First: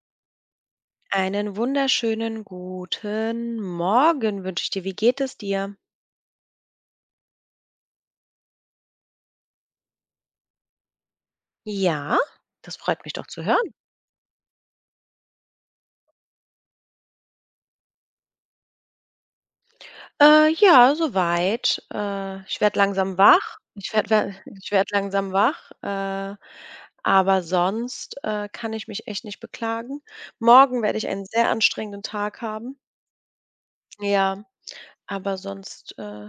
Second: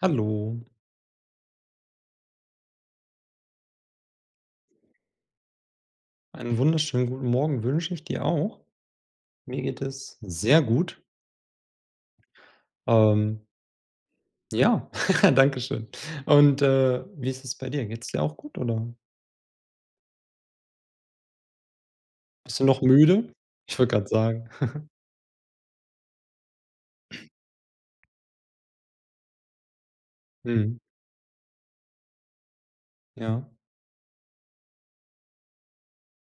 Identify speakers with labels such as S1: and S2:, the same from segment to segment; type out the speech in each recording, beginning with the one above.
S1: Hallo,
S2: Einen wunderschönen guten Morgen wünsche ich dir. Wie geht es dir?
S1: einen wunderschönen guten Morgen wünsche ich dir auch. Mir geht es sehr gut.
S2: Ja, das freut mich doch zu
S1: Ähm,
S2: hören.
S1: ja, danke schön. Und, wie ist es bei dir? Geht's dir auch gut, oder
S2: Ja, soweit. Ich
S1: bist du
S2: werde
S1: noch
S2: langsam
S1: müde?
S2: wach.
S1: Ich
S2: Ich
S1: wollte gerade
S2: werde
S1: sagen.
S2: Ich werde langsam wach, aber sonst, kann ich mich echt nicht beklagen.
S1: Mhm,
S2: Morgen werde ich einen sehr anstrengenden Tag haben.
S1: ja.
S2: Ja, aber sonst,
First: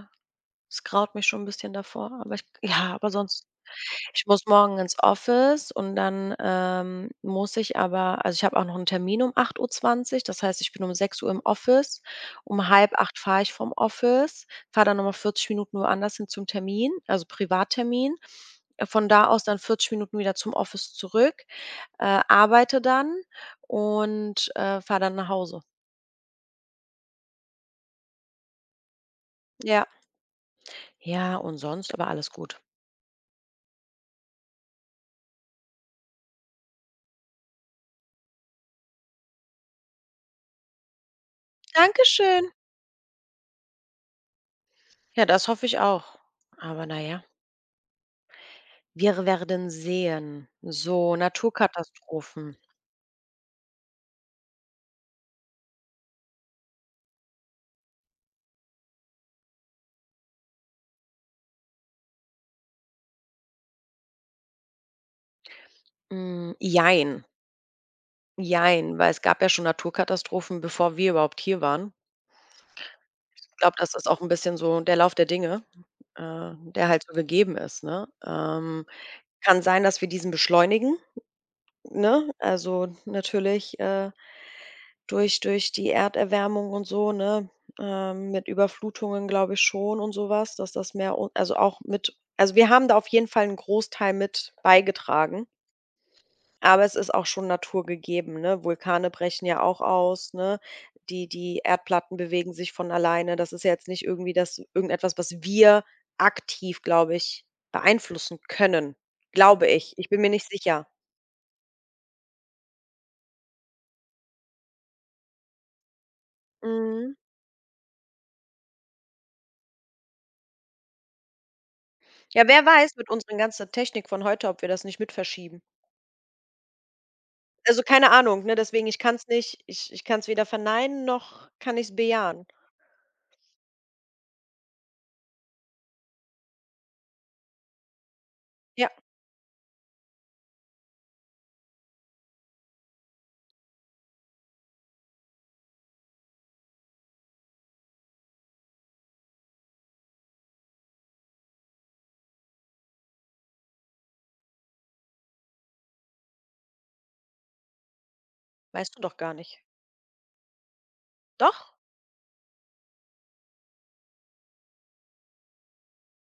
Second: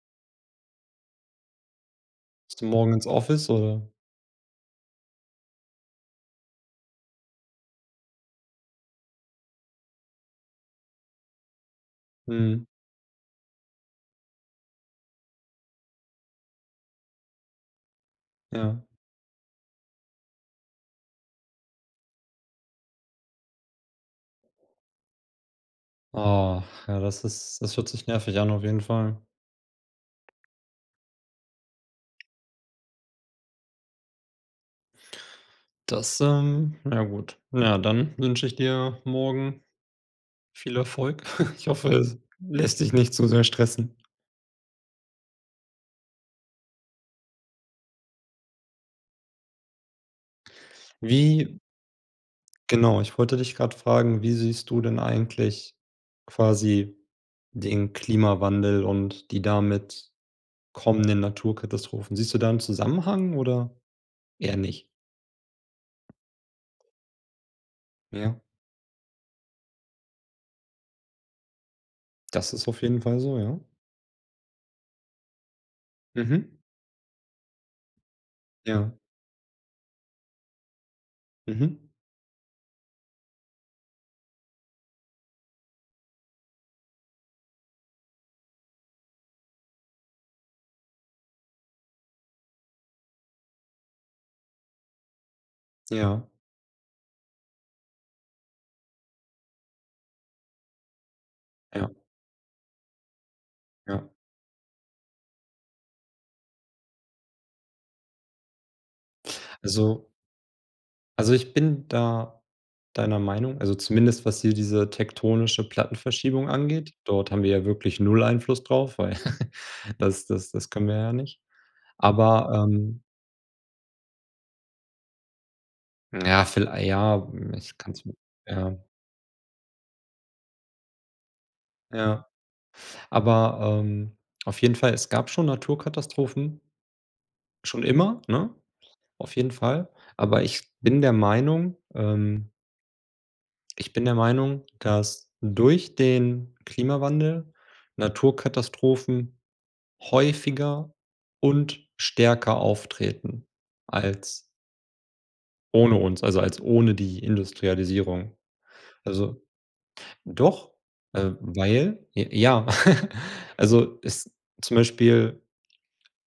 S2: es graut mich schon 'n bisschen davor, aber ich
S1: Bist du morgen
S2: ja,
S1: ins
S2: aber sonst
S1: Office, oder?
S2: ich muss morgen ins Office und dann, muss ich aber also, ich habe auch noch 'n Termin um 8:20. Das heißt, ich bin um 6 Uhr im Office.
S1: Mhm,
S2: Um halb acht fahre ich vom Office, fahre dann noch mal 40 Minuten woanders hin zum Termin, also Privattermin.
S1: ja.
S2: Von da aus dann 40 Minuten wieder zum Office zurück, arbeite dann und, fahre dann nach Hause.
S1: Ah, ja, das hört sich nervig an auf jeden Fall.
S2: Ja. Ja, und sonst aber alles gut.
S1: Na gut. Ja, dann wünsche ich dir morgen viel Erfolg. Ich hoffe, es
S2: Dankeschön.
S1: lässt dich nicht zu sehr stressen.
S2: Ja, das hoffe ich auch. Aber naja, wir werden sehen. So,
S1: Wie
S2: Naturkatastrophen.
S1: Genau, ich wollte dich gerade fragen, wie siehst du denn eigentlich quasi den Klimawandel und die damit kommenden Naturkatastrophen? Siehst du da einen Zusammenhang oder eher nicht?
S2: Hm, jein,
S1: Ja,
S2: jein, weil es gab ja schon Naturkatastrophen, bevor wir überhaupt hier waren.
S1: das ist auf jeden Fall so,
S2: Ich
S1: ja.
S2: glaube, das ist auch ein bisschen so der Lauf der Dinge,
S1: Mhm.
S2: der halt so gegeben ist, ne?
S1: Ja.
S2: Kann sein, dass wir diesen beschleunigen,
S1: Mhm.
S2: ne? Also, natürlich, durch die Erderwärmung und so, ne, mit Überflutungen, glaube ich schon und sowas dass das Meer un also auch mit also wir haben da auf jeden Fall einen Großteil mit beigetragen,
S1: Ja,
S2: aber es ist auch schon naturgegeben, ne? Vulkane brechen ja auch aus, ne? Die
S1: ja,
S2: Erdplatten bewegen sich von alleine. Das ist ja jetzt nicht
S1: ja.
S2: irgendwie das irgendetwas, was wir aktiv, glaube ich, beeinflussen können, glaube ich.
S1: Also
S2: Ich bin mir nicht sicher.
S1: also, ich bin da deiner Meinung, also zumindest was hier diese tektonische Plattenverschiebung angeht.
S2: Mhm.
S1: Dort haben wir ja wirklich null Einfluss drauf, weil das können wir ja nicht.
S2: Ja,
S1: Aber,
S2: wer weiß
S1: ähm
S2: mit unserer ganzen Technik von heute, ob wir das nicht mit verschieben.
S1: Ja, viellei ja, ich
S2: Also,
S1: kann's
S2: keine
S1: mir,
S2: Ahnung, ne?
S1: ja,
S2: Deswegen, ich kann es nicht ich kann es weder verneinen noch kann ich es
S1: ja.
S2: bejahen.
S1: Aber, auf jeden Fall, es gab schon Naturkatastrophen, schon immer, ne?
S2: Ja,
S1: Auf jeden Fall. Aber ich bin der Meinung, dass durch den Klimawandel Naturkatastrophen häufiger und stärker auftreten als ohne uns, also als ohne die Industrialisierung.
S2: weißt du doch gar
S1: Also,
S2: nicht.
S1: doch,
S2: Doch?
S1: weil j ja. Also, es zum Beispiel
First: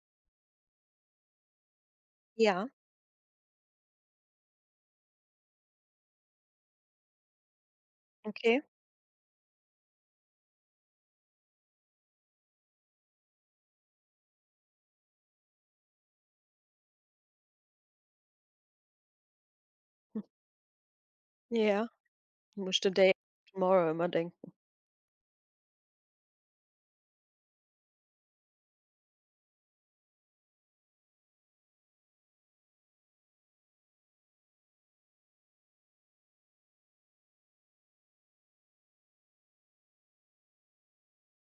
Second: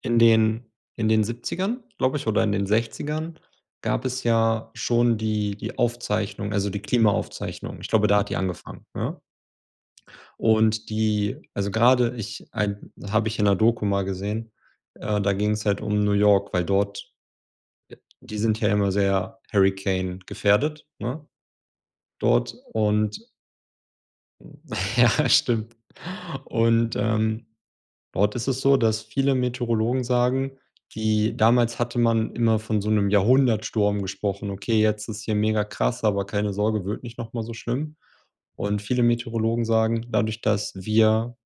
S1: in den in den 70ern, glaube ich, oder in den
S2: Ja,
S1: 60ern, gab es ja schon die Aufzeichnung, also die Klimaaufzeichnung. Ich glaube, da hat die
S2: okay.
S1: angefangen, ne? Und die also grade ich ein habe ich in 'ner Doku mal gesehen, da ging's halt um New York, weil dort die sind ja immer sehr Hurricane gefährdet, ne,
S2: Ja.
S1: dort
S2: You wish today
S1: und
S2: tomorrow immer denken.
S1: ja, stimmt. Und, ähm Dort ist es so, dass viele Meteorologen sagen, die damals hatte man immer von so 'nem Jahrhundertsturm gesprochen. Okay, jetzt ist hier mega krass, aber keine Sorge, wird nicht noch mal so schlimm. Und viele Meteorologen sagen, dadurch, dass wir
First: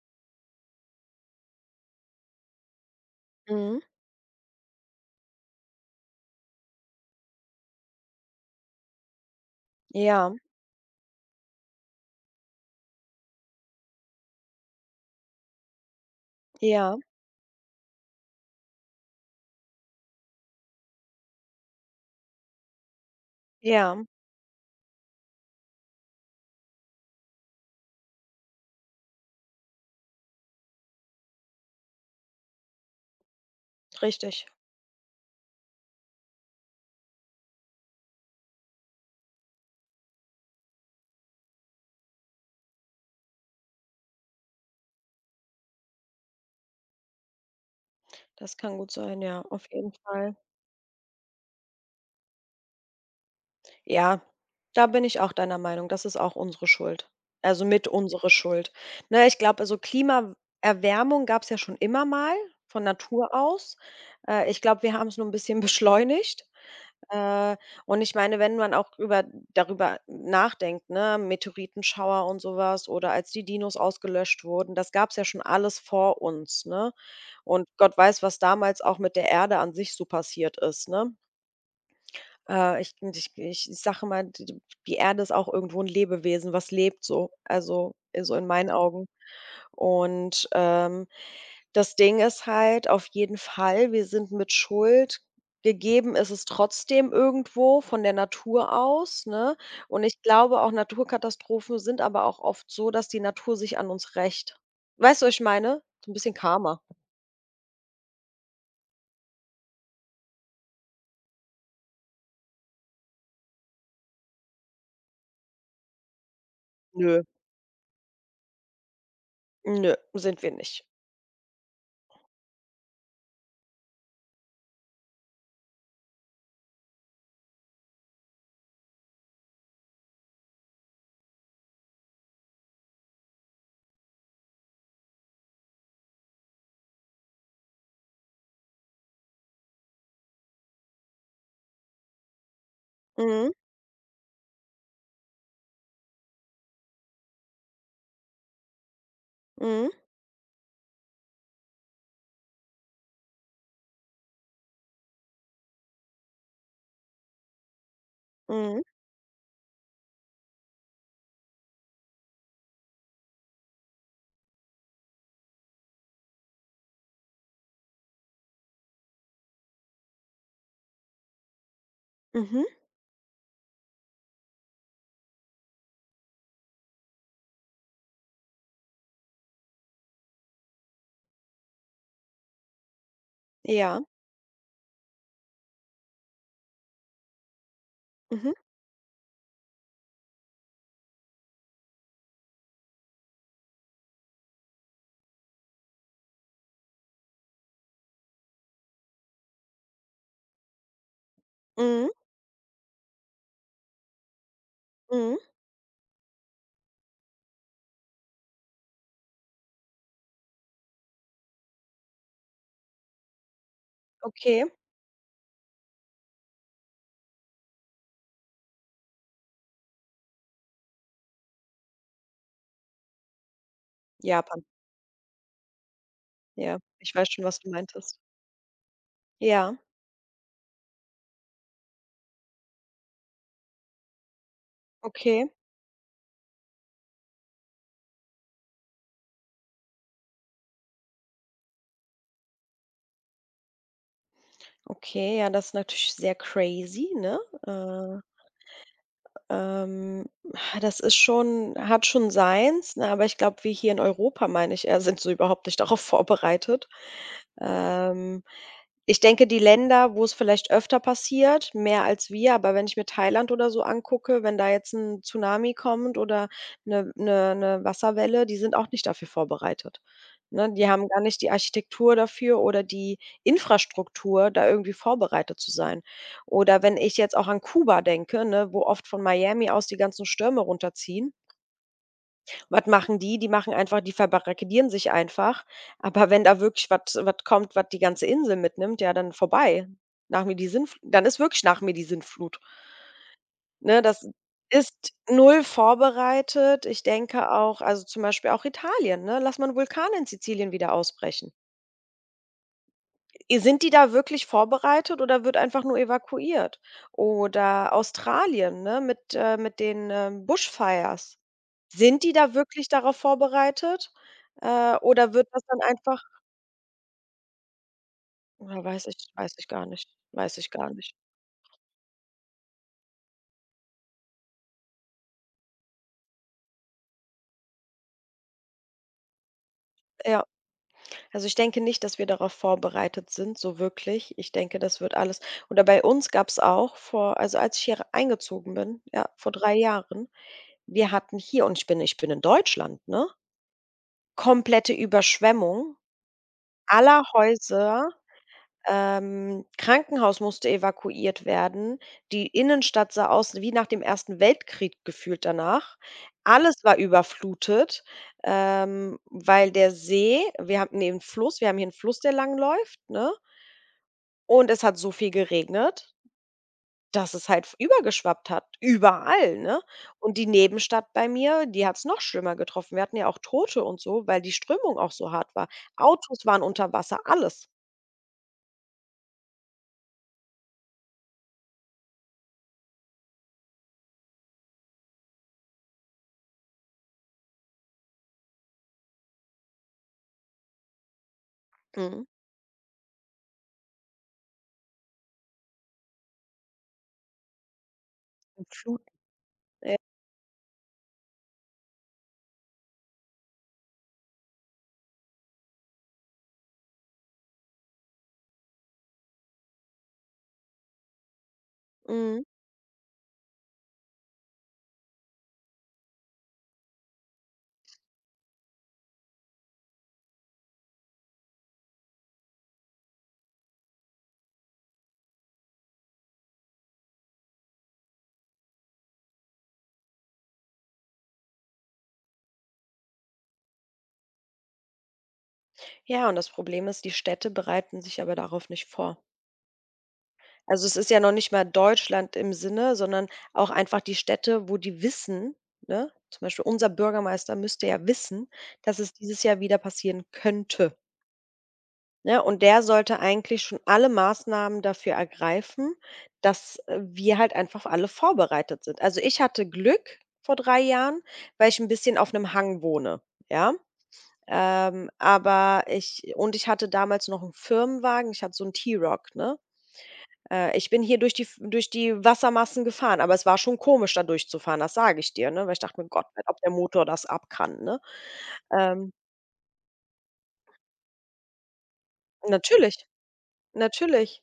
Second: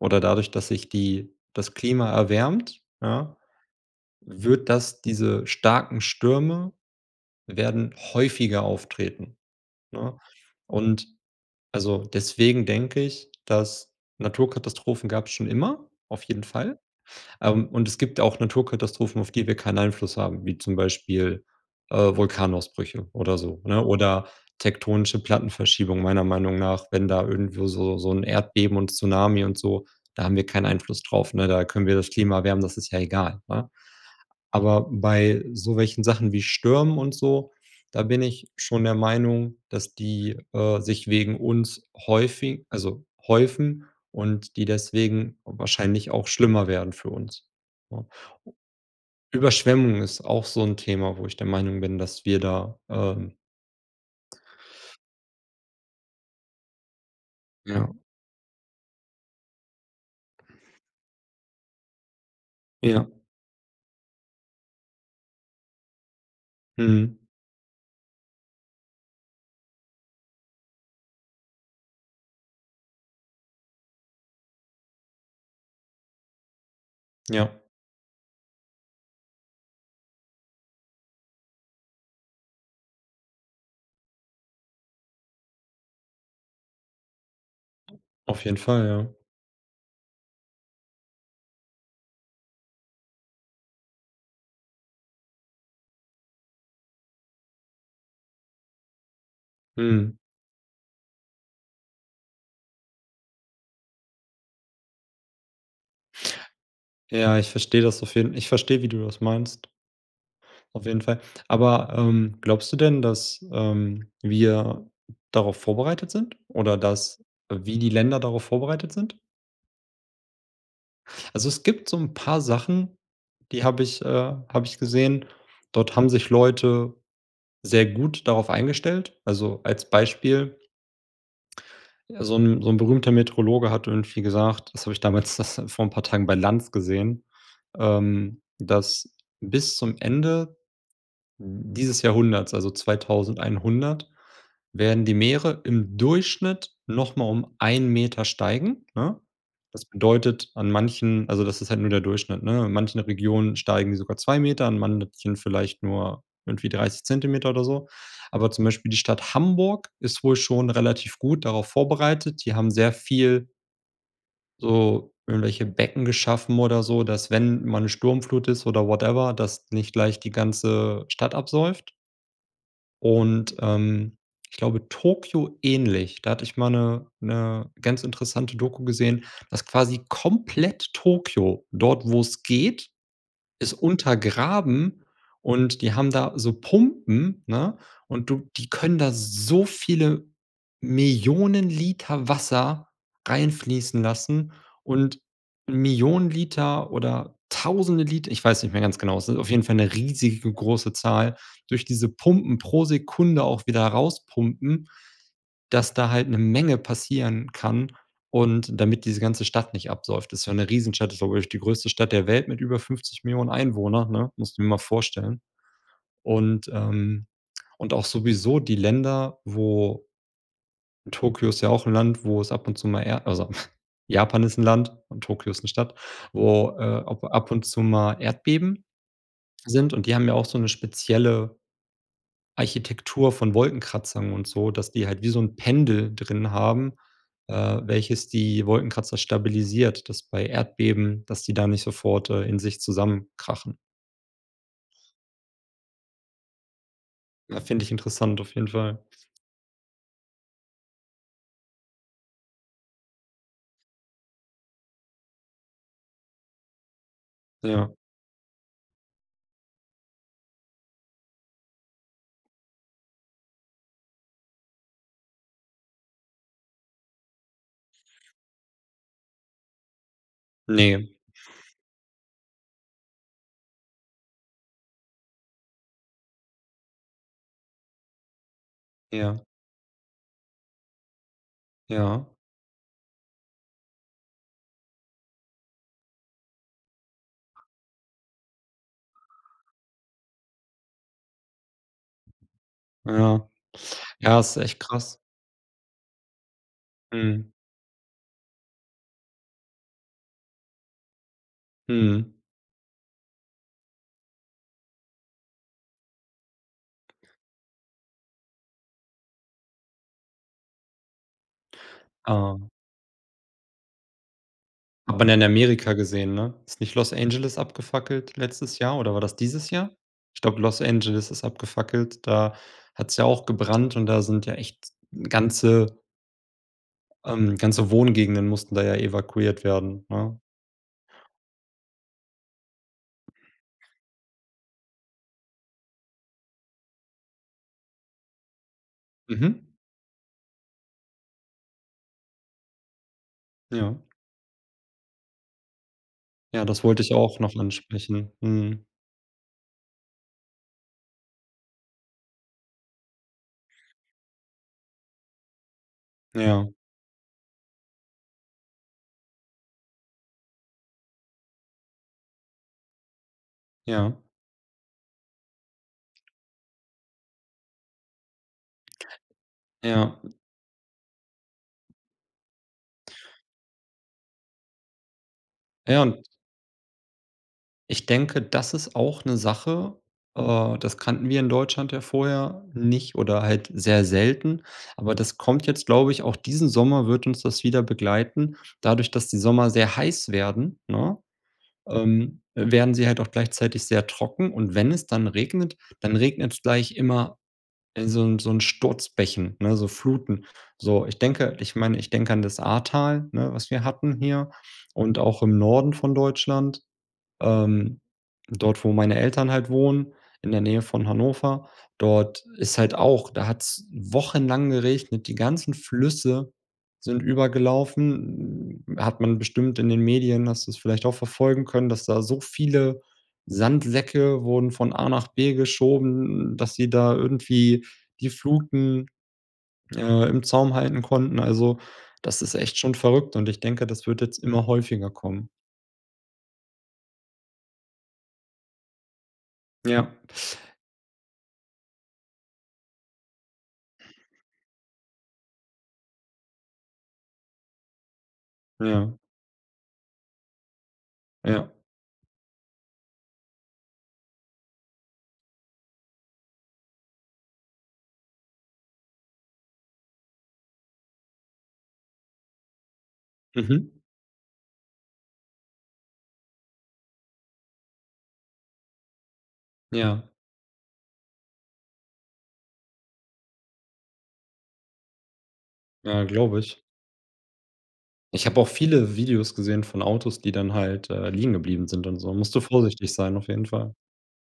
S1: oder dadurch, dass sich die das Klima erwärmt, ja,
S2: Mhm.
S1: wird das diese starken Stürme werden häufiger auftreten, ne?
S2: Ja,
S1: Und also, deswegen denke ich, dass Naturkatastrophen gab's schon immer, auf jeden Fall.
S2: ja,
S1: Und es gibt auch Naturkatastrophen, auf die wir keinen Einfluss haben, wie zum Beispiel, Vulkanausbrüche oder so, ne?
S2: ja,
S1: Oder tektonische Plattenverschiebung meiner Meinung nach, wenn da irgendwo so ein Erdbeben und Tsunami und so, da haben wir keinen Einfluss drauf, ne? Da können wir das Klima erwärmen, das ist ja egal, ne?
S2: richtig.
S1: Aber bei so welchen Sachen wie Stürmen und so, da bin ich schon der Meinung, dass die, sich wegen uns häufig also häufen und die deswegen wahrscheinlich auch schlimmer werden für uns. Ja.
S2: Das kann gut sein, ja, auf jeden
S1: Überschwemmung ist
S2: Fall.
S1: auch so 'n Thema, wo ich der Meinung bin, dass wir da,
S2: Ja, da bin ich auch deiner Meinung. Das ist auch unsere Schuld. Also, mit
S1: ja,
S2: unsere Schuld. Ne, ich glaube, also, Klimaerwärmung gab es ja schon immer mal von
S1: ja,
S2: Natur aus. Ich glaube, wir haben es nur ein bisschen beschleunigt.
S1: mhm,
S2: Äh, und ich meine, wenn man auch über darüber nachdenkt, ne, Meteoritenschauer und sowas oder als die Dinos ausgelöscht wurden, das gab es ja schon alles vor uns, ne?
S1: ja,
S2: Und Gott weiß, was damals auch mit der Erde an sich so passiert ist, ne? Ich sage mal, d die Erde ist auch irgendwo ein Lebewesen, was lebt so, also, so
S1: auf
S2: in
S1: jeden
S2: meinen
S1: Fall,
S2: Augen.
S1: ja.
S2: Und, das Ding ist halt auf jeden Fall, wir sind mit Schuld gegeben ist es trotzdem irgendwo von der Natur aus, ne? Und
S1: Mhm.
S2: ich glaube auch, Naturkatastrophen sind aber auch oft so, dass die Natur sich an uns rächt. Weißt du, was ich meine? So ein bisschen Karma.
S1: Ja, ich verstehe, wie du das meinst, auf jeden Fall. Aber, glaubst du denn, dass, wir darauf vorbereitet sind oder
S2: Nö,
S1: dass wie die Länder darauf vorbereitet sind?
S2: nö, sind wir nicht.
S1: Also, es gibt so 'n paar Sachen, die habe ich gesehen. Dort haben sich Leute sehr gut darauf eingestellt. Also, als Beispiel, ja, so ein berühmter Meteorologe hat irgendwie gesagt, das habe ich damals das vor ein paar Tagen bei Lanz gesehen, dass bis zum Ende dieses Jahrhunderts, also
S2: Mhm,
S1: 2100, werden die Meere im Durchschnitt nochmal um 1 Meter steigen, ne? Das
S2: mhm,
S1: bedeutet an manchen, das ist halt nur der Durchschnitt, ne? In manchen Regionen steigen die sogar 2 Meter, an manchen vielleicht nur irgendwie 30 Zentimeter oder so. Aber zum
S2: mhm,
S1: Beispiel die Stadt Hamburg ist wohl schon relativ gut darauf vorbereitet. Die haben sehr viel so irgendwelche Becken geschaffen oder so, dass, wenn mal 'ne Sturmflut ist oder whatever, dass nicht gleich die ganze Stadt absäuft.
S2: mhm,
S1: Und, ich glaube, Tokio ähnlich. Da hatte ich mal eine 'ne ganz interessante Doku gesehen, dass quasi komplett Tokio, dort, wo es geht, ist
S2: ja,
S1: untergraben und die haben da so Pumpen, ne? Und du
S2: mhm.
S1: die können da so viele Millionen Liter Wasser reinfließen lassen und Millionen Liter oder Tausende Liter, ich weiß nicht mehr ganz genau, es ist auf jeden Fall eine riesige große Zahl, durch
S2: Mhm,
S1: diese Pumpen pro Sekunde auch wieder rauspumpen,
S2: mhm,
S1: dass da halt 'ne Menge passieren kann und damit diese ganze Stadt nicht absäuft. Ist ja 'ne Riesenstadt, ist, glaube ich, die größte Stadt der Welt mit über 50 Millionen Einwohnern, ne? Musst du
S2: okay.
S1: dir mal vorstellen. Und, ähm und auch sowieso die Länder, wo Tokio ist ja auch 'n Land, wo es ab und zu mal Erd also, Japan ist 'n
S2: Japan,
S1: Land und Tokio ist 'ne Stadt, wo,
S2: ja. Ich
S1: ab
S2: weiß schon,
S1: ab
S2: was
S1: und
S2: du
S1: zu mal
S2: meintest.
S1: Erdbeben
S2: Ja,
S1: sind und die haben ja auch so 'ne spezielle Architektur von Wolkenkratzern und so, dass die halt wie so
S2: okay.
S1: 'n Pendel drin haben, welches die Wolkenkratzer stabilisiert, dass bei Erdbeben dass die da nicht sofort, in sich zusammenkrachen.
S2: Okay, ja, das ist natürlich sehr crazy, ne?
S1: Ja, finde ich
S2: Äh
S1: interessant auf jeden Fall.
S2: Ähm, Das ist schon hat schon seins, ne, aber ich glaube, wir hier in Europa, meine ich eher, sind so überhaupt nicht darauf vorbereitet.
S1: Ja.
S2: Ähm, Ich denke, die Länder, wo es vielleicht öfter passiert, mehr als wir, aber wenn ich mir Thailand oder so angucke, wenn da jetzt ein Tsunami kommt oder eine Wasserwelle, die sind auch nicht dafür vorbereitet, ne?
S1: Ne,
S2: Die haben gar nicht die Architektur dafür oder die Infrastruktur, da irgendwie vorbereitet zu sein. Oder wenn ich jetzt auch an Kuba denke, ne, wo oft von
S1: ja,
S2: Miami aus die ganzen Stürme runterziehen.
S1: ja,
S2: Was machen die? Die machen einfach die verbarrikadieren sich einfach. Aber wenn da wirklich was kommt, was die ganze Insel mitnimmt, ja, dann vorbei. Nach mir die Sinnfl Dann ist wirklich nach mir die Sinnflut.
S1: ja.
S2: Ne, das
S1: Ja, ist echt
S2: ist
S1: krass.
S2: null vorbereitet. Ich denke
S1: Mhm,
S2: auch also, zum Beispiel auch Italien, ne? Lass mal 'n Vulkan in Sizilien wieder ausbrechen.
S1: mhm.
S2: Sind die da wirklich vorbereitet oder wird einfach nur evakuiert? Oder Australien, ne, mit den, Bushfires. Sind die da
S1: Ah.
S2: wirklich darauf vorbereitet?
S1: Hat man
S2: Oder
S1: ja in
S2: wird das dann
S1: Amerika
S2: einfach
S1: gesehen, ne? Ist nicht Los Angeles abgefackelt letztes
S2: ja,
S1: Jahr
S2: weiß
S1: oder war
S2: ich
S1: das
S2: weiß ich
S1: dieses
S2: gar
S1: Jahr?
S2: nicht
S1: Ich
S2: weiß
S1: glaube,
S2: ich
S1: Los
S2: gar nicht.
S1: Angeles ist abgefackelt. Da hat es ja auch gebrannt und da sind ja echt ganze ganze Wohngegenden mussten da ja evakuiert werden, ne?
S2: Ja, also, ich denke nicht, dass wir darauf vorbereitet sind, so wirklich. Ich denke, das wird alles oder bei uns gab's auch vor also, als ich hier eingezogen bin, ja, vor
S1: Mhm.
S2: 3 Jahren, wir hatten hier und ich bin in Deutschland, ne,
S1: Ja.
S2: komplette Überschwemmung
S1: Ja, das wollte ich
S2: aller
S1: auch noch
S2: Häuser,
S1: ansprechen. Mhm.
S2: Krankenhaus musste evakuiert werden. Die Innenstadt sah aus wie nach dem Ersten Weltkrieg gefühlt danach.
S1: Ja,
S2: Alles war überflutet, weil der See wir hatten 'nen Fluss wir haben hier einen Fluss, der lang läuft, ne?
S1: ja,
S2: Und es hat so viel geregnet, dass es halt übergeschwappt hat, überall, ne?
S1: ja,
S2: Und die Nebenstadt bei mir, die hat es noch schlimmer getroffen. Wir hatten ja auch Tote und so, weil die Strömung auch so hart war.
S1: ja.
S2: Autos waren unter Wasser, alles.
S1: Ich denke, das ist auch eine Sache, das kannten wir in Deutschland ja vorher nicht oder halt sehr selten, aber das kommt jetzt, glaube ich, auch diesen Sommer wird uns das wieder begleiten. Dadurch, dass die Sommer sehr heiß werden, ne,
S2: Mhm.
S1: werden sie halt auch gleichzeitig sehr trocken und wenn es dann regnet es gleich immer in so 'n Sturzbächen, ne, so
S2: Ja,
S1: Fluten. So, ich denke an das Ahrtal, ne, was wir hatten hier und auch im Norden von Deutschland, ähm, dort, wo meine Eltern halt wohnen, in der Nähe von Hannover.
S2: mhm.
S1: Dort ist halt auch Da hat es wochenlang geregnet. Die ganzen Flüsse sind übergelaufen. Hm, hat man bestimmt in den Medien hast du's vielleicht auch verfolgen können, dass da so viele Sandsäcke wurden von A nach B geschoben dass sie da irgendwie die Fluten, im Zaum halten konnten. Also, das ist echt schon verrückt und ich denke, das wird jetzt immer häufiger kommen.
S2: Ja, und das Problem ist, die Städte bereiten sich aber darauf nicht vor.
S1: Ja,
S2: Also, es ist ja noch nicht mal Deutschland im Sinne, sondern auch einfach die Städte, wo die wissen, ne? Zum Beispiel unser Bürgermeister müsste ja wissen, dass es
S1: ja,
S2: dieses Jahr wieder passieren könnte,
S1: ja.
S2: ne? Und der sollte eigentlich schon alle Maßnahmen dafür ergreifen, dass, wir halt einfach alle vorbereitet sind. Also, ich hatte Glück vor 3 Jahren, weil ich ein bisschen auf einem Hang wohne, ja?
S1: Mhm.
S2: Aber ich und ich hatte damals noch einen Firmenwagen. Ich hatte so einen T-Roc, ne?
S1: Ja,
S2: Ich bin hier durch die Wassermassen gefahren, aber es war schon komisch, da durchzufahren, das sage ich dir, ne? Weil ich dachte mir:
S1: ja,
S2: „Gott, ob
S1: glaube
S2: der
S1: ich.
S2: Motor das ab kann", ne?
S1: Ich habe auch
S2: Ähm,
S1: viele Videos gesehen von Autos, die dann halt, liegen geblieben sind und so. Musst du
S2: Natürlich,
S1: vorsichtig sein auf jeden Fall.
S2: natürlich.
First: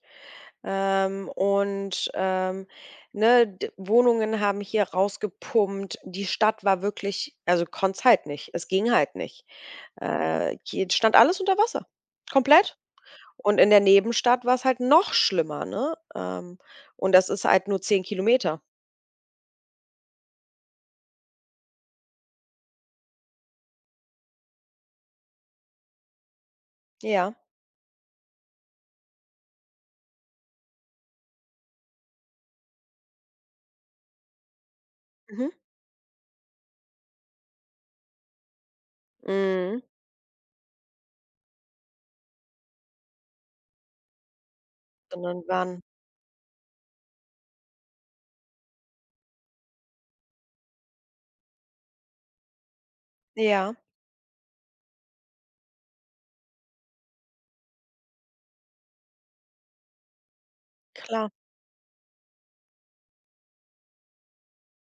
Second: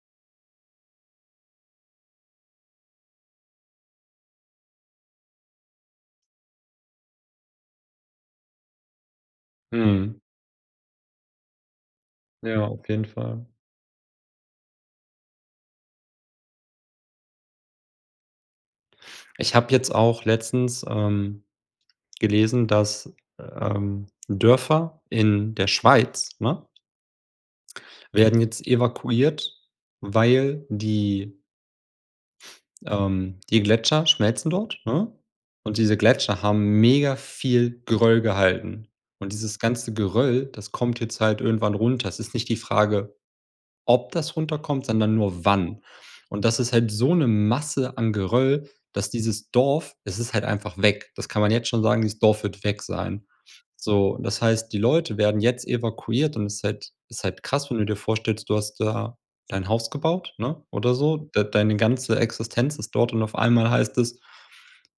S2: Und, ne, d Wohnungen haben hier rausgepumpt. Die Stadt war wirklich also, konntest halt nicht. Es ging halt nicht.
S1: Mhm.
S2: Hier stand alles unter Wasser,
S1: Ja,
S2: komplett.
S1: auf jeden Fall.
S2: Und in der Nebenstadt war es halt noch schlimmer, ne? Und das ist halt nur 10 Kilometer.
S1: Ich habe jetzt auch letztens, gelesen, dass, Dörfer in der Schweiz, ne,
S2: Ja.
S1: werden jetzt evakuiert weil die Gletscher schmelzen dort, ne?
S2: Mhm.
S1: Und diese Gletscher haben mega viel Geröll gehalten. Und dieses
S2: Mhm.
S1: ganze Geröll, das kommt jetzt halt irgendwann runter. Es ist nicht die Frage, ob das runterkommt, sondern nur
S2: Sondern waren
S1: wann. Und das ist halt so eine Masse an Geröll, dass dieses Dorf, es ist halt einfach weg. Das kann man jetzt schon sagen, dieses Dorf wird weg sein.
S2: ja,
S1: So, das heißt, die Leute werden jetzt evakuiert und es ist halt krass, wenn du dir vorstellst, du hast da dein Haus gebaut, ne, oder so.
S2: klar,
S1: De Deine ganze Existenz ist dort und auf einmal heißt es:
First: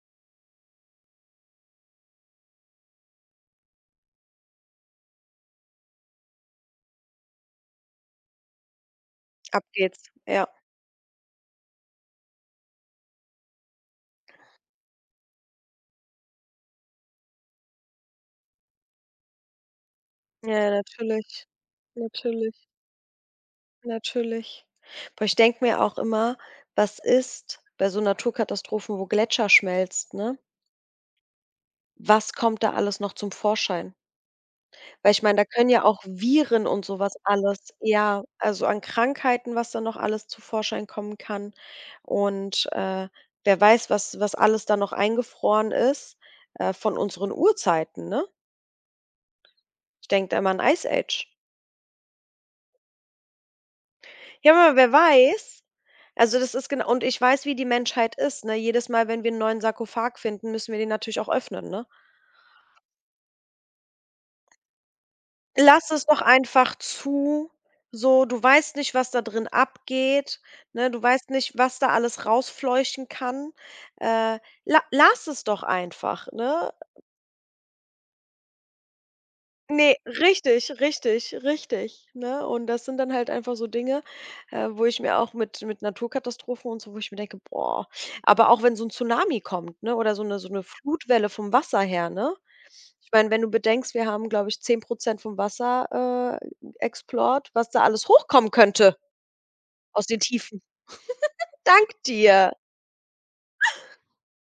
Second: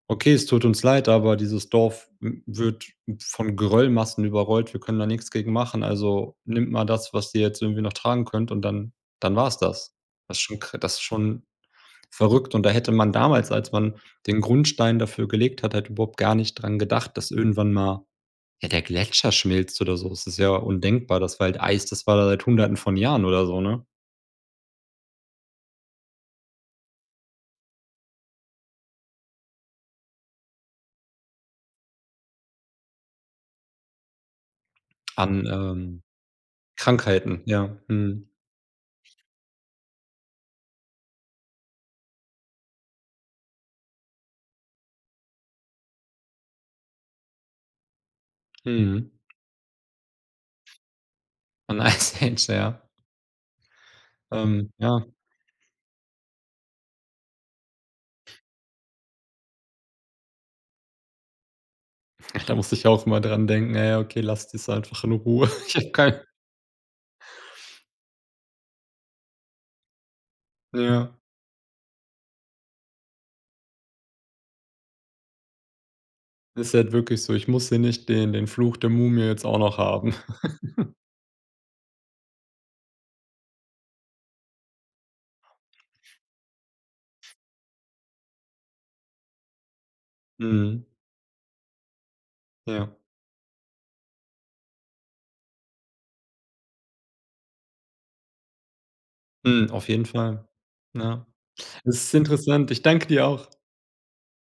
S1: „Okay, es tut uns leid, aber dieses Dorf w wird von Geröllmassen überrollt. Wir können da nichts gegen machen. Also, nimmt mal das, was ihr jetzt irgendwie noch tragen könnt, und dann war es
S2: ab
S1: das.“
S2: geht's.
S1: Das ist
S2: Ja.
S1: schon kr Das ist schon verrückt und da hätte man damals, als man den Grundstein dafür gelegt hat, halt überhaupt gar nicht dran gedacht, dass irgendwann mal, ja, der Gletscher schmilzt oder so. Es ist ja
S2: Ja,
S1: undenkbar.
S2: natürlich,
S1: Das war halt Eis, das war da seit
S2: natürlich,
S1: Hunderten von Jahren oder so, ne?
S2: natürlich. Aber ich denke mir auch immer: „Was ist bei so Naturkatastrophen, wo Gletscher schmelzt, ne? Was kommt da alles noch zum Vorschein?" Weil ich meine, da
S1: An,
S2: können ja auch Viren und sowas
S1: Krankheiten,
S2: alles
S1: ja.
S2: ja,
S1: Mhm.
S2: also an Krankheiten, was da noch alles zu Vorschein kommen kann. Und, wer weiß, was alles da noch eingefroren ist, von unseren Urzeiten, ne?
S1: Mhm.
S2: Ich denke da immer an Ice Age.
S1: An Ice Age, ja.
S2: Ja, aber wer
S1: Ja.
S2: weiß also, das ist genau und ich weiß, wie die Menschheit ist, ne? Jedes Mal, wenn wir einen neuen Sarkophag finden, müssen wir den natürlich auch öffnen, ne?
S1: Da musste ich auch immer dran denken: „Ja, ja, okay, lasst es einfach in Ruhe.“ Ich
S2: Lass
S1: habe
S2: es
S1: kein
S2: doch einfach zu, so, du weißt nicht, was da drin abgeht, ne? Du
S1: Ja,
S2: weißt nicht, was da alles rausfleuchen kann. Äh, la Lass es doch einfach, ne?
S1: ist halt wirklich so. Ich muss hier nicht den Fluch der Mumie jetzt auch noch
S2: Nee,
S1: haben.
S2: richtig, richtig, richtig, ne? Und das sind dann halt einfach so Dinge, wo ich mir auch mit Naturkatastrophen und so, wo ich mir denke: „Boah", aber auch wenn so ein Tsunami kommt, ne, oder so eine
S1: Mhm,
S2: Flutwelle vom Wasser her, ne?
S1: ja.
S2: Ich meine, wenn du bedenkst, wir haben, glaube ich, 10% vom Wasser Export, was da alles hochkommen könnte
S1: Mhm, auf
S2: aus
S1: jeden
S2: den
S1: Fall.
S2: Tiefen.
S1: Ja.
S2: Dank
S1: Es ist
S2: dir.
S1: interessant. Ich danke dir auch.